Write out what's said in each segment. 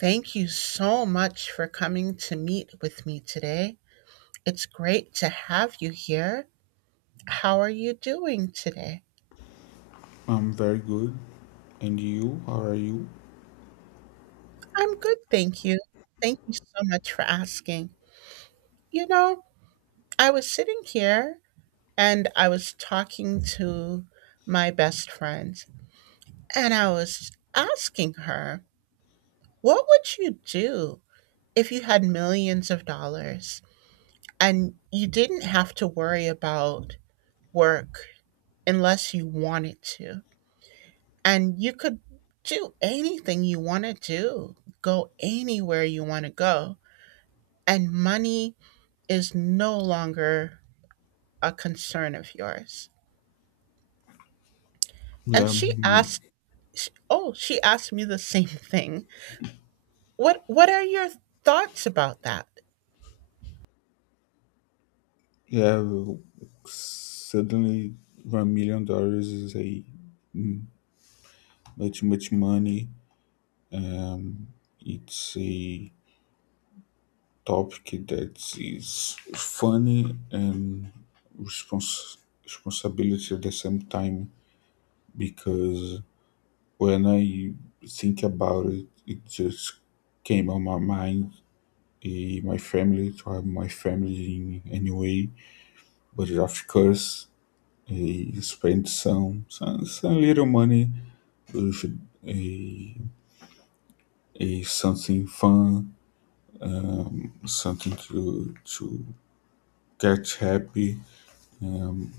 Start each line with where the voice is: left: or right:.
right: Thank you so much for coming to meet with me today. It's great to have you here. How are you doing today?
left: I'm very good. And you? How are you?
right: I'm good, thank you. Thank you so much for asking. You know, I was sitting here and I was talking to my best friend, and I was asking her, what would you do if you had millions of dollars and you didn't have to worry about work unless you wanted to? And you could do anything you want to do, go anywhere you want to go, and money is no longer a concern of yours. And
left: Yeah,
right: she
left: mm,
right: asked, oh, she asked me the same thing. What are your thoughts about that?
left: yeah. Well, suddenly, $1 million is a mm, much money. Um, it's a topic that is funny and respons- responsibility at the same time because when I think about it, it just came on my mind. My family, to have my family in any way. But of course, he spent some little money with a, a something fun, something to get happy. Um,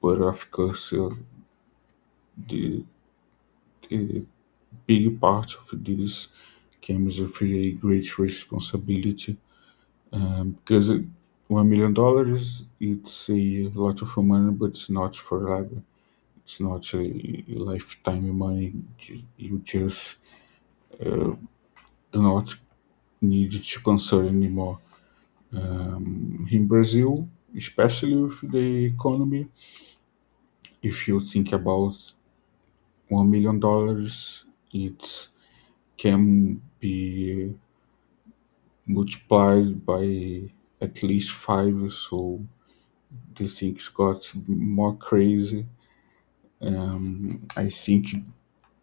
left: but of course, the, the big part of this comes with a great responsibility, because $1 million it's a lot of money, but it's not forever. It's not a lifetime money. You just do not need to concern anymore. In Brazil, especially with the economy, if you think about $1 million, it can be multiplied by at least five. So the things got more crazy. I think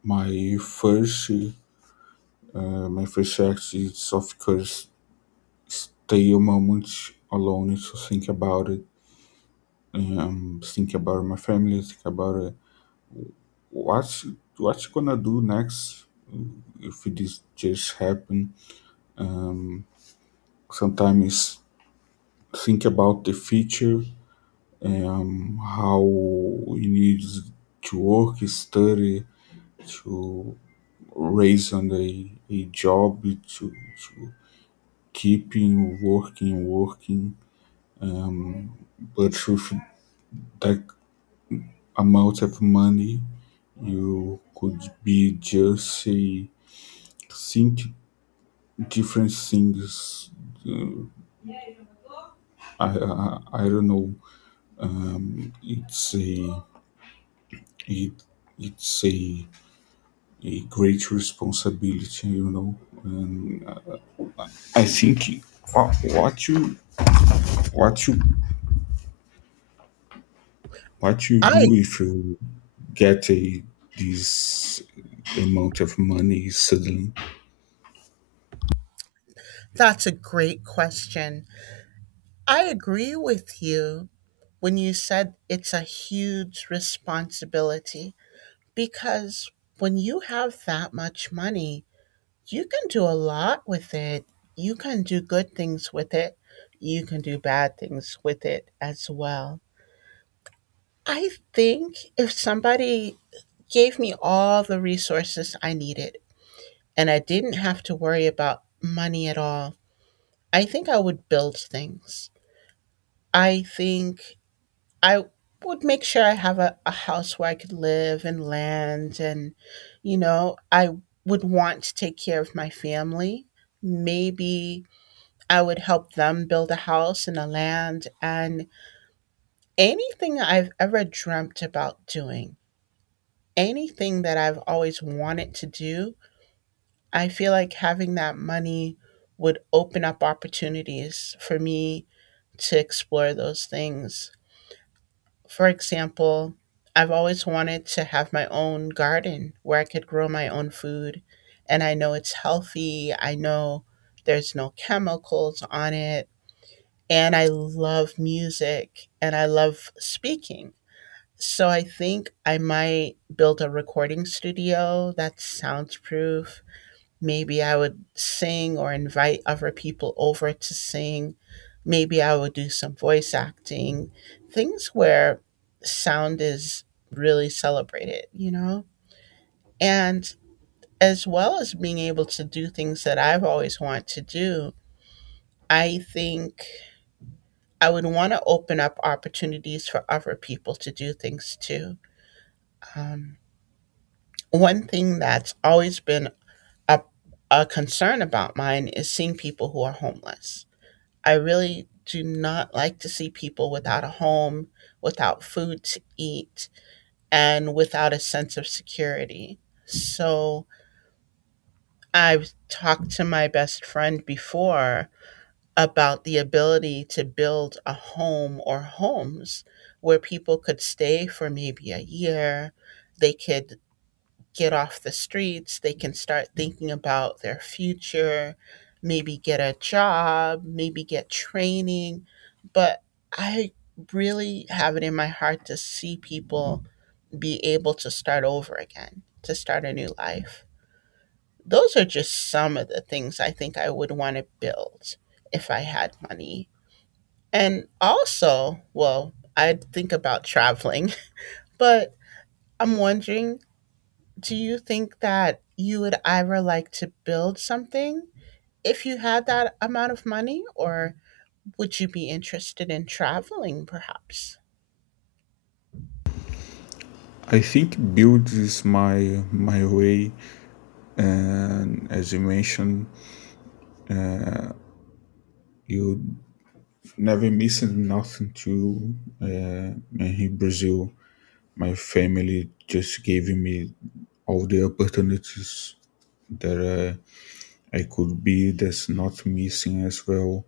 left: my first, my first act is, of course, stay a moment alone to think about it, think about my family, think about what's what's gonna do next if this just happen. Um, sometimes think about the future, how you need to work, study, to raise on a job, to keeping working. Um, but with that amount of money, you could be just a think different things. Uh, I don't know. Um, it's a it, it's a great responsibility. And I think wha- what you what you what you
right: I
left: do if you get a this amount of money suddenly.
right: that's a great question. I agree with you when you said it's a huge responsibility, because when you have that much money, you can do a lot with it. You can do good things with it. You can do bad things with it as well. I think if somebody gave me all the resources I needed and I didn't have to worry about money at all, I think I would build things. I think I would make sure I have a house where I could live and land. And, I would want to take care of my family. Maybe I would help them build a house and a land and anything I've ever dreamt about doing, anything that I've always wanted to do. I feel like having that money would open up opportunities for me to explore those things. For example, I've always wanted to have my own garden where I could grow my own food. And I know it's healthy. I know there's no chemicals on it. And I love music and I love speaking. So I think I might build a recording studio that's soundproof. Maybe I would sing or invite other people over to sing. Maybe I would do some voice acting, things where sound is really celebrated, you know? And as well as being able to do things that I've always wanted to do, I think I would want to open up opportunities for other people to do things too. Um, One thing that's always been a, a concern about mine is seeing people who are homeless. I really do not like to see people without a home, without food to eat, and without a sense of security. So I've talked to my best friend before about the ability to build a home or homes where people could stay for maybe a year. They could get off the streets. They can start thinking about their future, maybe get a job, maybe get training. But I really have it in my heart to see people be able to start over again, to start a new life. Those are just some of the things I think I would want to build if I had money. And also, well, I think about traveling, but I'm wondering, do you think that you would ever like to build something if you had that amount of money, or would you be interested in traveling perhaps?
left: I think build is my way, and as you mentioned, you never missing nothing too. In Brazil, my family just gave me all the opportunities that I could be. That's not missing as well.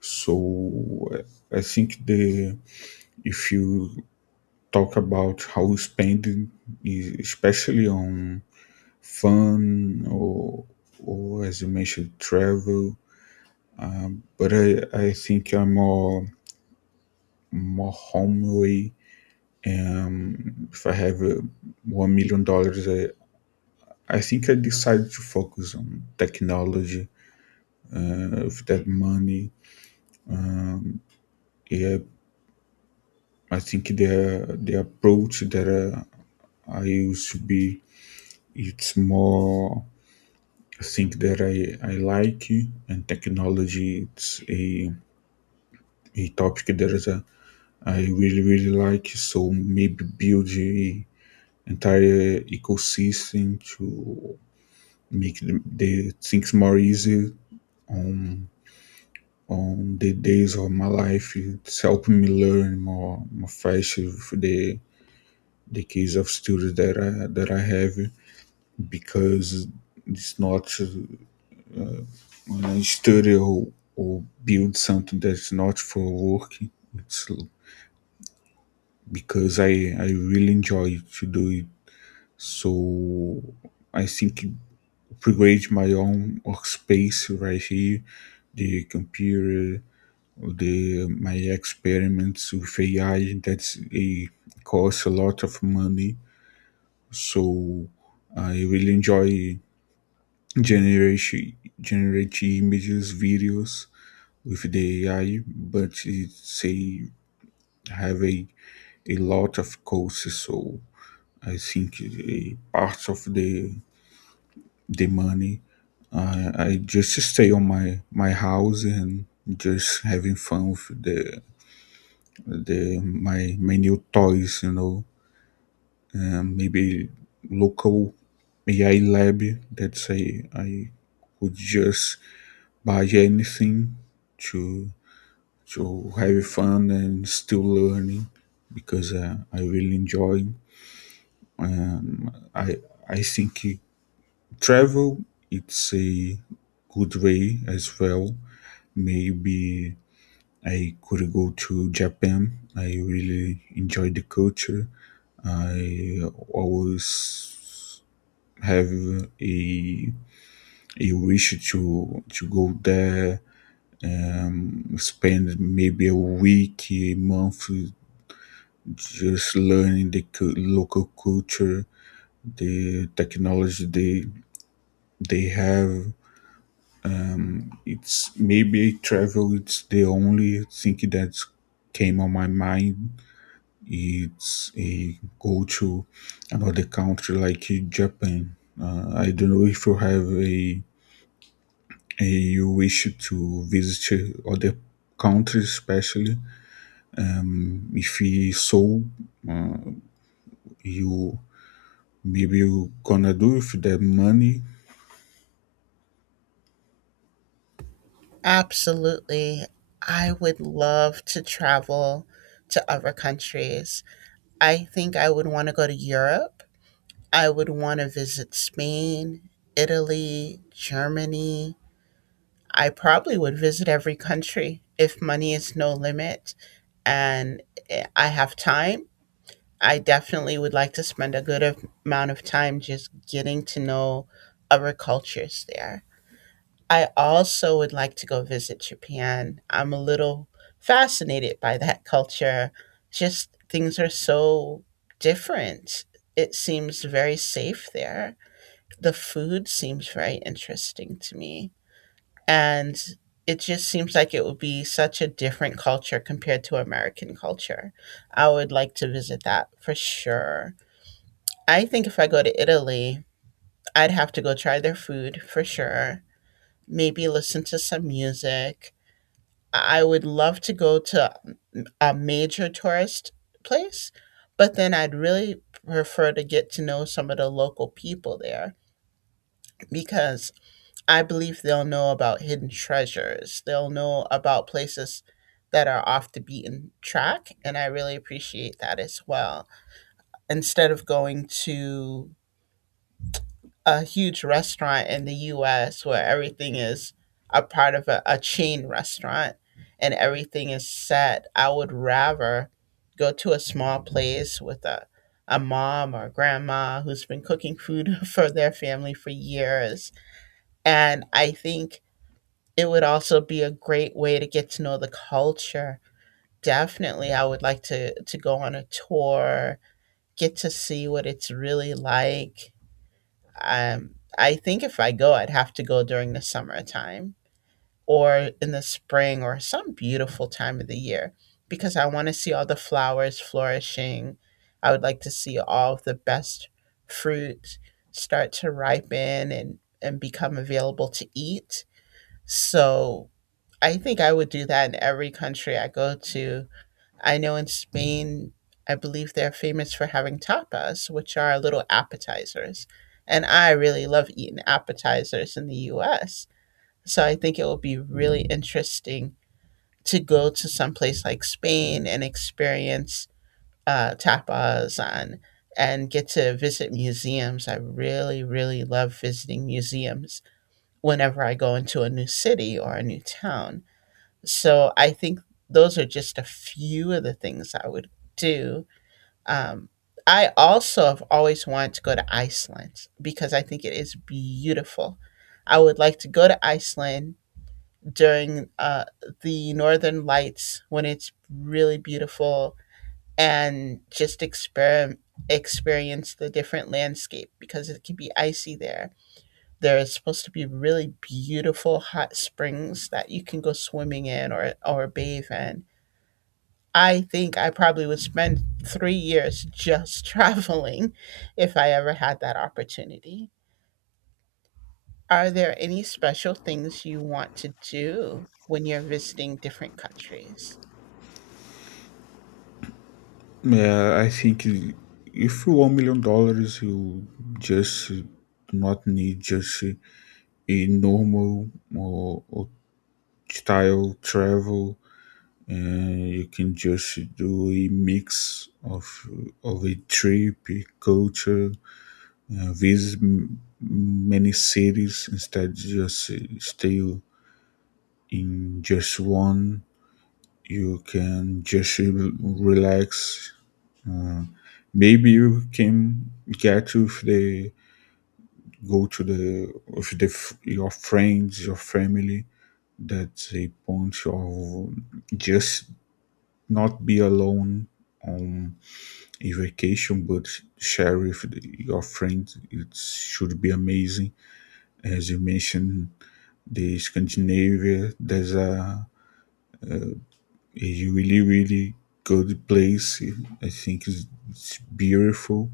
left: So I think the, if you talk about how spending, especially on fun or as you mentioned travel, but I think I'm more home way. If I have $1 million, I think I decided to focus on technology with that money. Yeah, I think the approach that I used to be, it's more, I think that I like, and technology it's a topic that is I really like, so maybe build a entire ecosystem to make the things more easy on on the days of my life. It's helping me learn more fast with the case of students that I have because it's not when I study or build something that's not for work. It's l- because I really enjoy to do it. So I think upgrade my own workspace right here, the computer, the my experiments with AI, that's it costs a lot of money. So I really enjoy generation generating images, videos with the AI, but it's a have a lot of costs. So I think a part of the money, I just stay on my house and just having fun with the my my new toys, maybe local AI lab, that say I could just buy anything to to have fun and still learning because I really enjoy. Um, I I think travel, it's a good way as well. Maybe I could go to Japan. I really enjoy the culture. I always have a a wish to go there, spend maybe a week, a month, just learning the local culture, the technology they have. It's maybe travel. It's the only thing that came on my mind. It's a go to another country like Japan. I don't know if you have a you wish to visit other countries, especially if you- so, you maybe you gonna do with the money.
right: Absolutely. I would love to travel to other countries. I think I would want to go to Europe. I would want to visit Spain, Italy, Germany. I probably would visit every country if money is no limit and I have time. I definitely would like to spend a good amount of time just getting to know other cultures there. I also would like to go visit Japan. I'm a little fascinated by that culture. Just things are so different. It seems very safe there. The food seems very interesting to me, and it just seems like it would be such a different culture compared to American culture. I would like to visit that for sure. I think if I go to Italy, I'd have to go try their food for sure, maybe listen to some music. I would love to go to a major tourist place, but then I'd really prefer to get to know some of the local people there, because I believe they'll know about hidden treasures. They'll know about places that are off the beaten track. And I really appreciate that as well. Instead of going to a huge restaurant in the US where everything is a part of a chain restaurant and everything is set, I would rather go to a small place with a mom or grandma who's been cooking food for their family for years. And I think it would also be a great way to get to know the culture. Definitely, I would like to go on a tour, get to see what it's really like. Um, I think if I go, I'd have to go during the summertime or in the spring or some beautiful time of the year, because I want to see all the flowers flourishing. I would like to see all of the best fruit start to ripen and become available to eat. So I think I would do that in every country I go to. I know in Spain, I believe they're famous for having tapas, which are little appetizers. And I really love eating appetizers in the US. So I think it will be really interesting to go to some place like Spain and experience tapas on and get to visit museums. I really, really love visiting museums whenever I go into a new city or a new town. So I think those are just a few of the things I would do. Um, I also have always wanted to go to Iceland because I think it is beautiful. I would like to go to Iceland during the northern lights when it's really beautiful, and just experience the different landscape because it can be icy there. There is supposed to be really beautiful hot springs that you can go swimming in, or bathe in. I think I probably would spend 3 years just traveling if I ever had that opportunity. Are there any special things you want to do when you're visiting different countries?
left: Yeah, I think if you $1 million, you just not need just a normal or style travel. And you can just do a mix of of a trip, a culture, visit many cities instead just stay in just one. You can just relax, uh, maybe you can get, if they go to the, if your friends, your family, that's a point of just not be alone on a vacation, but share with your friends. It should be amazing. As you mentioned, the Scandinavia, there's a really, really good place. I think it's beautiful.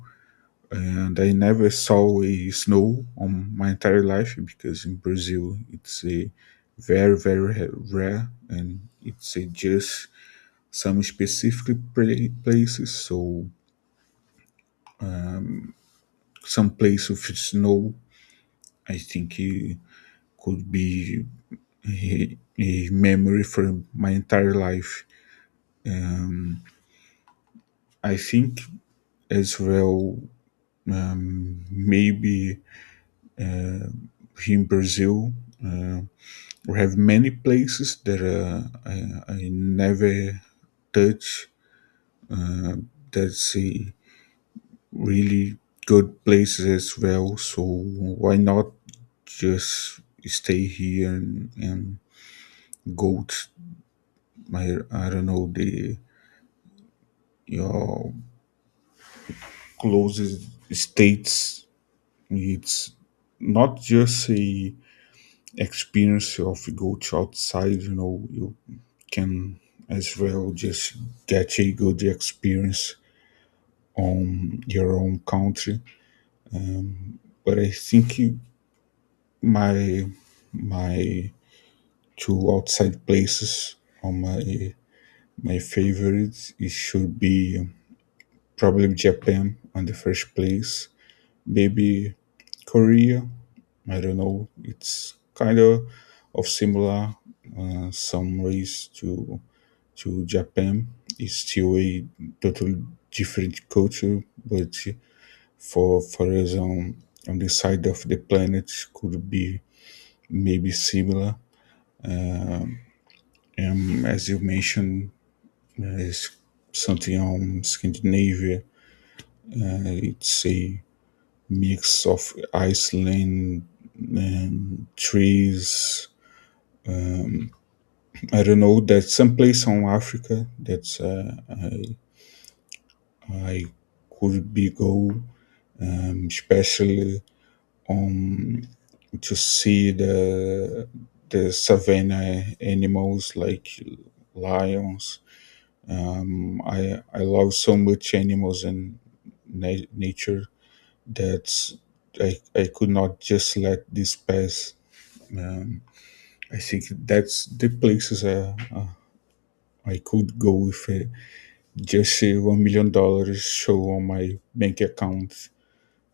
left: And I never saw a snow on my entire life because in Brazil it's a very, very rare, and it's a just some specific places. So some place with snow, I think it could be a memory from my entire life. Um, I think, as well, maybe uh, here in Brazil. Uh, we have many places that I, I never touch. That's a really good places as well. So why not just stay here and go to my I don't know the your closest states. It's not just a experience of go to outside, you can, as well, just get a good experience on your own country, um, but I think my my two outside places are my favorites. It should be probably Japan on the first place, maybe Korea. I don't know, it's kind of similar, some ways to Japan. Is still a totally different culture, but for us on the side of the planet could be maybe similar. As you mentioned, is something on Scandinavia. It's a mix of Iceland and trees. I don't know. There's some place on Africa that uh, I, I could be go, especially um to see the savannah animals like lions. I love so much animals and nature, that I could not just let this pass. um I think that's the places, I could go if just $1 million show on my bank account.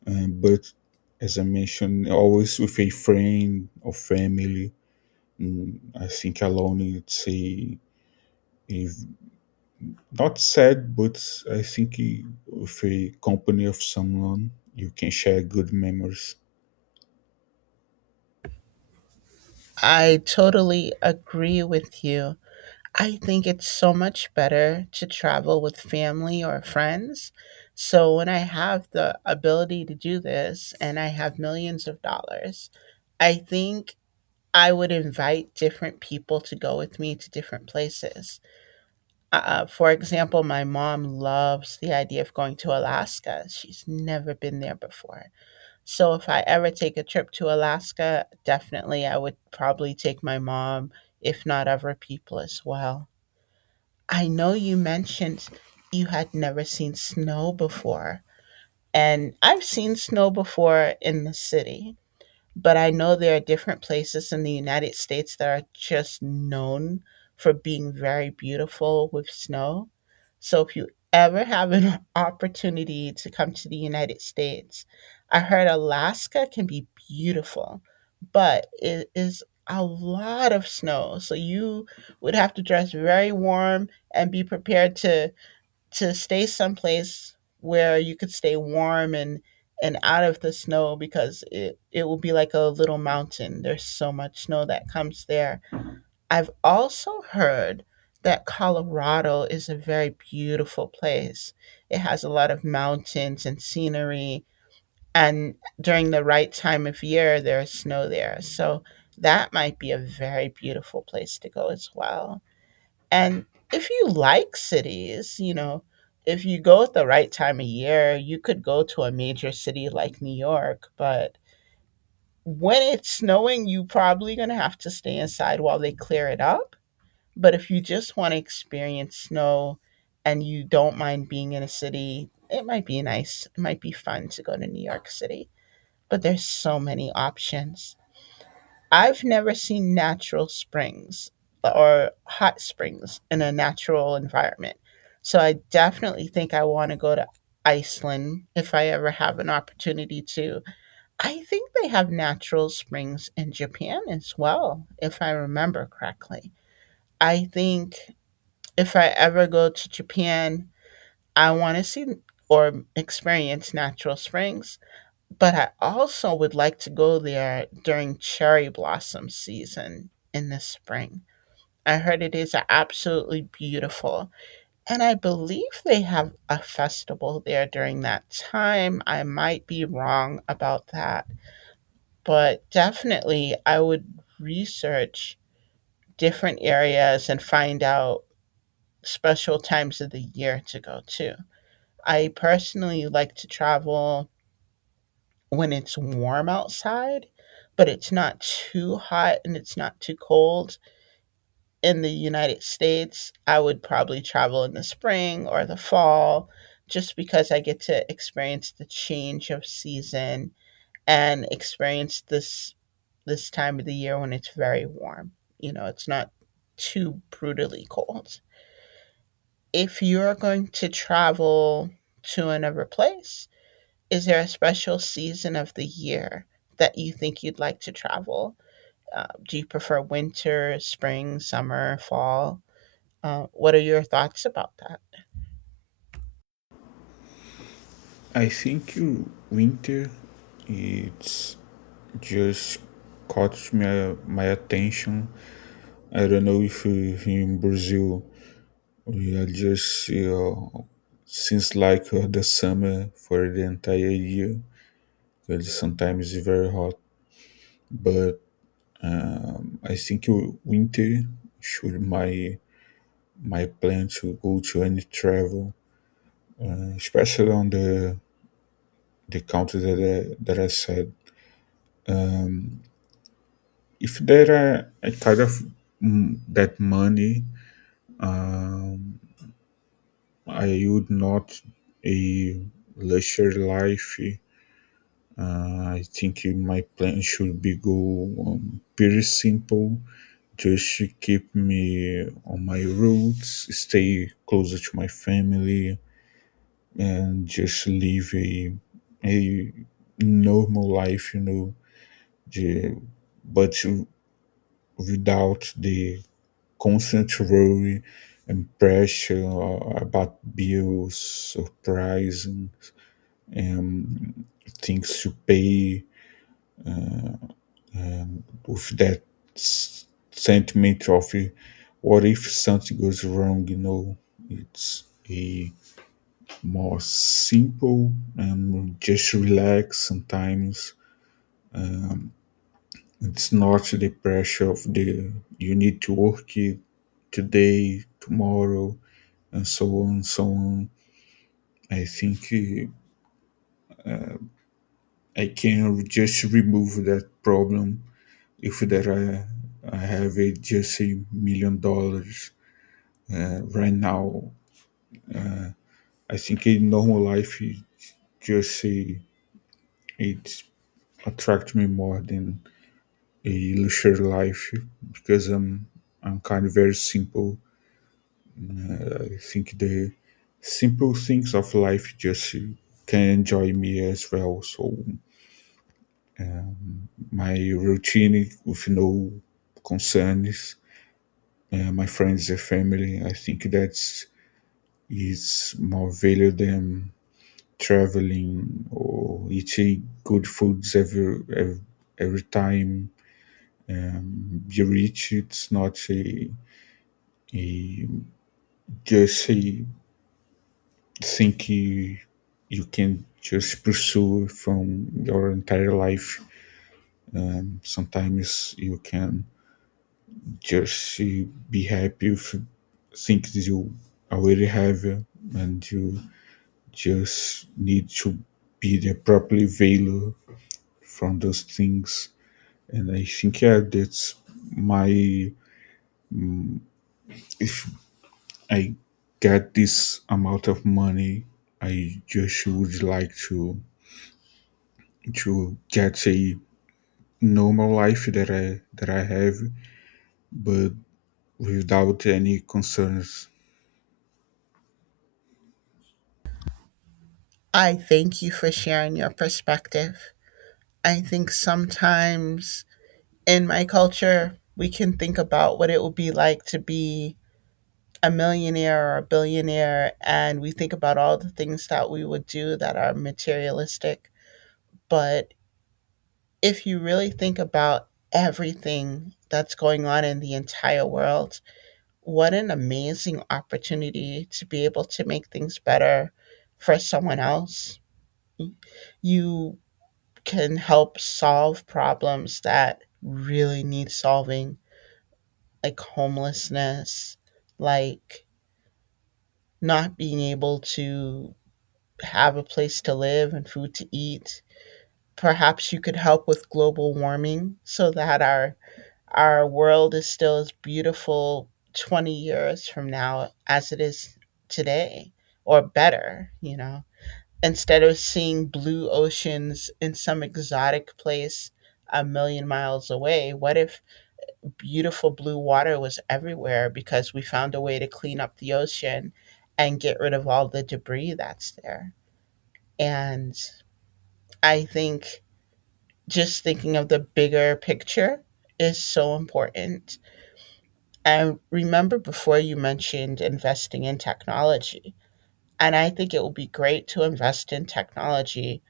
left: But as I mentioned, always with a friend or family. I think alone it's a- not sad, but I think with a company of someone you can share good memories.
right: I totally agree with you. I think it's so much better to travel with family or friends. So, when I have the ability to do this and I have millions of dollars, I think I would invite different people to go with me to different places. For example, my mom loves the idea of going to Alaska. She's never been there before. So if I ever take a trip to Alaska, definitely I would probably take my mom, if not other people as well. I know you mentioned you had never seen snow before, and I've seen snow before in the city, but I know there are different places in the United States that are just known for being very beautiful with snow. So if you ever have an opportunity to come to the United States, I heard Alaska can be beautiful, but it is a lot of snow. So you would have to dress very warm and be prepared to stay someplace where you could stay warm, and out of the snow, because it will be like a little mountain. There's so much snow that comes there. I've also heard that Colorado is a very beautiful place. It has a lot of mountains and scenery, and during the right time of year there's snow there. So that might be a very beautiful place to go as well. And if you like cities, if you go at the right time of year, you could go to a major city like New York. But when it's snowing, you probably going to have to stay inside while they clear it up. But if you just want to experience snow and you don't mind being in a city, it might be nice. It might be fun to go to New York City. But there's so many options. I've never seen natural springs or hot springs in a natural environment. So I definitely think I want to go to Iceland if I ever have an opportunity to. I think they have natural springs in Japan as well, if I remember correctly. I think if I ever go to Japan, I want to see or experience natural springs. But I also would like to go there during cherry blossom season in the spring. I heard it is absolutely beautiful. And I believe they have a festival there during that time. I might be wrong about that, but definitely I would research different areas and find out special times of the year to go to. I personally like to travel when it's warm outside, but it's not too hot and it's not too cold. In the United States, I would probably travel in the spring or the fall, just because I get to experience the change of season and experience this time of the year when it's very warm. You know, it's not too brutally cold. If you're going to travel to another place, is there a special season of the year that you think you'd like to travel? Do you prefer winter, spring, summer, fall? What are your thoughts about that?
left: I think winter it's just caught my attention. I don't know, if in Brazil we are just you since like the summer for the entire year because sometimes it's very hot, but I think winter should my plan to go to any travel, especially on the country that I said. Um, if there are a kind of that money, um, I would not a leisure life. I think my plan should be go, pretty simple. Just to keep me on my roots, stay closer to my family, and just live a normal life, the, but without the constant worry and pressure, about bills, surprising, and things to pay, and with that s- sentiment of what if something goes wrong, it's a more simple and just relax sometimes. It's not the pressure of the you need to work it today, tomorrow, and so on, so on. I think I can just remove that problem if there are, I have just $1 million right now. I think in normal life, it just it attracts me more than a luxury life because I'm kind of very simple. I think the simple things of life just can enjoy me as well. So my routine with no concerns, my friends and family. I think that's is more value than traveling or eating good foods every time. Be rich. It's not a, a just a think you can just pursue from your entire life. Sometimes you can just be happy with things you already have, and you just need to be the properly value from those things. And I think, yeah, that's my if I get this amount of money, I just would like to get a normal life that I have, but without any concerns.
right: I thank you for sharing your perspective. I think sometimes, in my culture, we can think about what it would be like to be a millionaire or a billionaire, and we think about all the things that we would do that are materialistic. But if you really think about everything that's going on in the entire world, what an amazing opportunity to be able to make things better for someone else. You can help solve problems that really need solving, like homelessness, like not being able to have a place to live and food to eat. Perhaps you could help with global warming, so that our world is still as beautiful 20 years from now as it is today, or better, you know. Instead of seeing blue oceans in some exotic place a million miles away, what if beautiful blue water was everywhere because we found a way to clean up the ocean and get rid of all the debris that's there? And I think just thinking of the bigger picture is so important. I remember before you mentioned investing in technology. And I think it will be great to invest in technology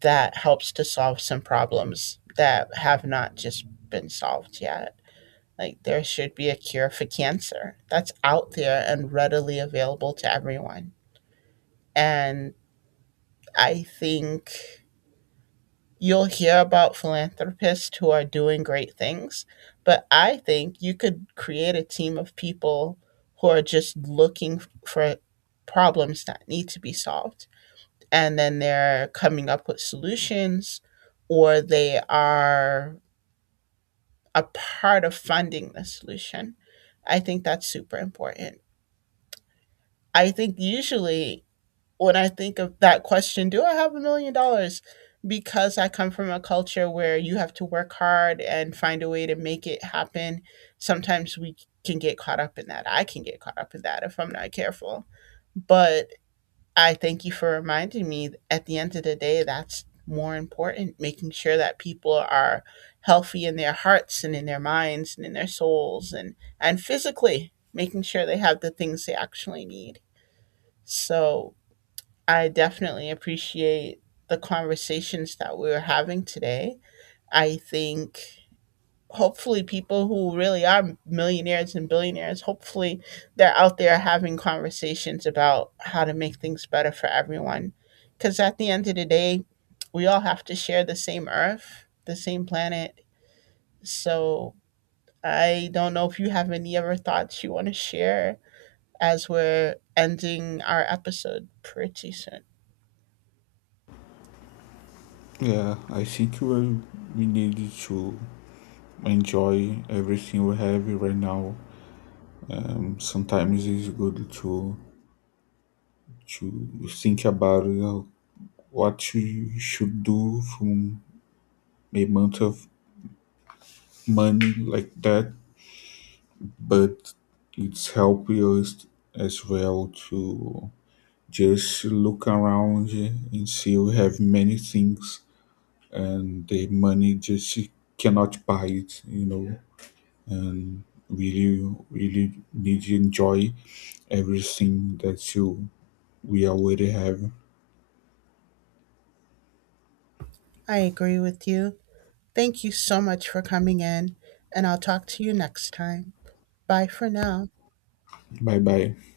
right: that helps to solve some problems that have not just been solved yet. Like, there should be a cure for cancer that's out there and readily available to everyone. And I think you'll hear about philanthropists who are doing great things, but I think you could create a team of people who are just looking for problems that need to be solved. And then they're coming up with solutions, or they are a part of funding the solution. I think that's super important. I think usually when I think of that question, do I have $1 million? Because I come from a culture where you have to work hard and find a way to make it happen. Sometimes we can get caught up in that. I can get caught up in that if I'm not careful. But I thank you for reminding me, at the end of the day, that's more important, making sure that people are healthy in their hearts and in their minds and in their souls, and physically making sure they have the things they actually need. So I definitely appreciate the conversations that we are having today. I think hopefully people who really are millionaires and billionaires, hopefully they're out there having conversations about how to make things better for everyone. Because at the end of the day, we all have to share the same earth, the same planet. So I don't know if you have any other thoughts you want to share as we're ending our episode pretty soon.
left: Yeah, I think we need to enjoy everything we have right now. Sometimes it's good to think about what you should do from a month of money like that, but it's helping us as well to just look around and see we have many things, and the money just she cannot buy it, and really, really need to enjoy everything that you we already have.
right: I agree with you. Thank you so much for coming in, and I'll talk to you next time. Bye for now.
left: Bye bye.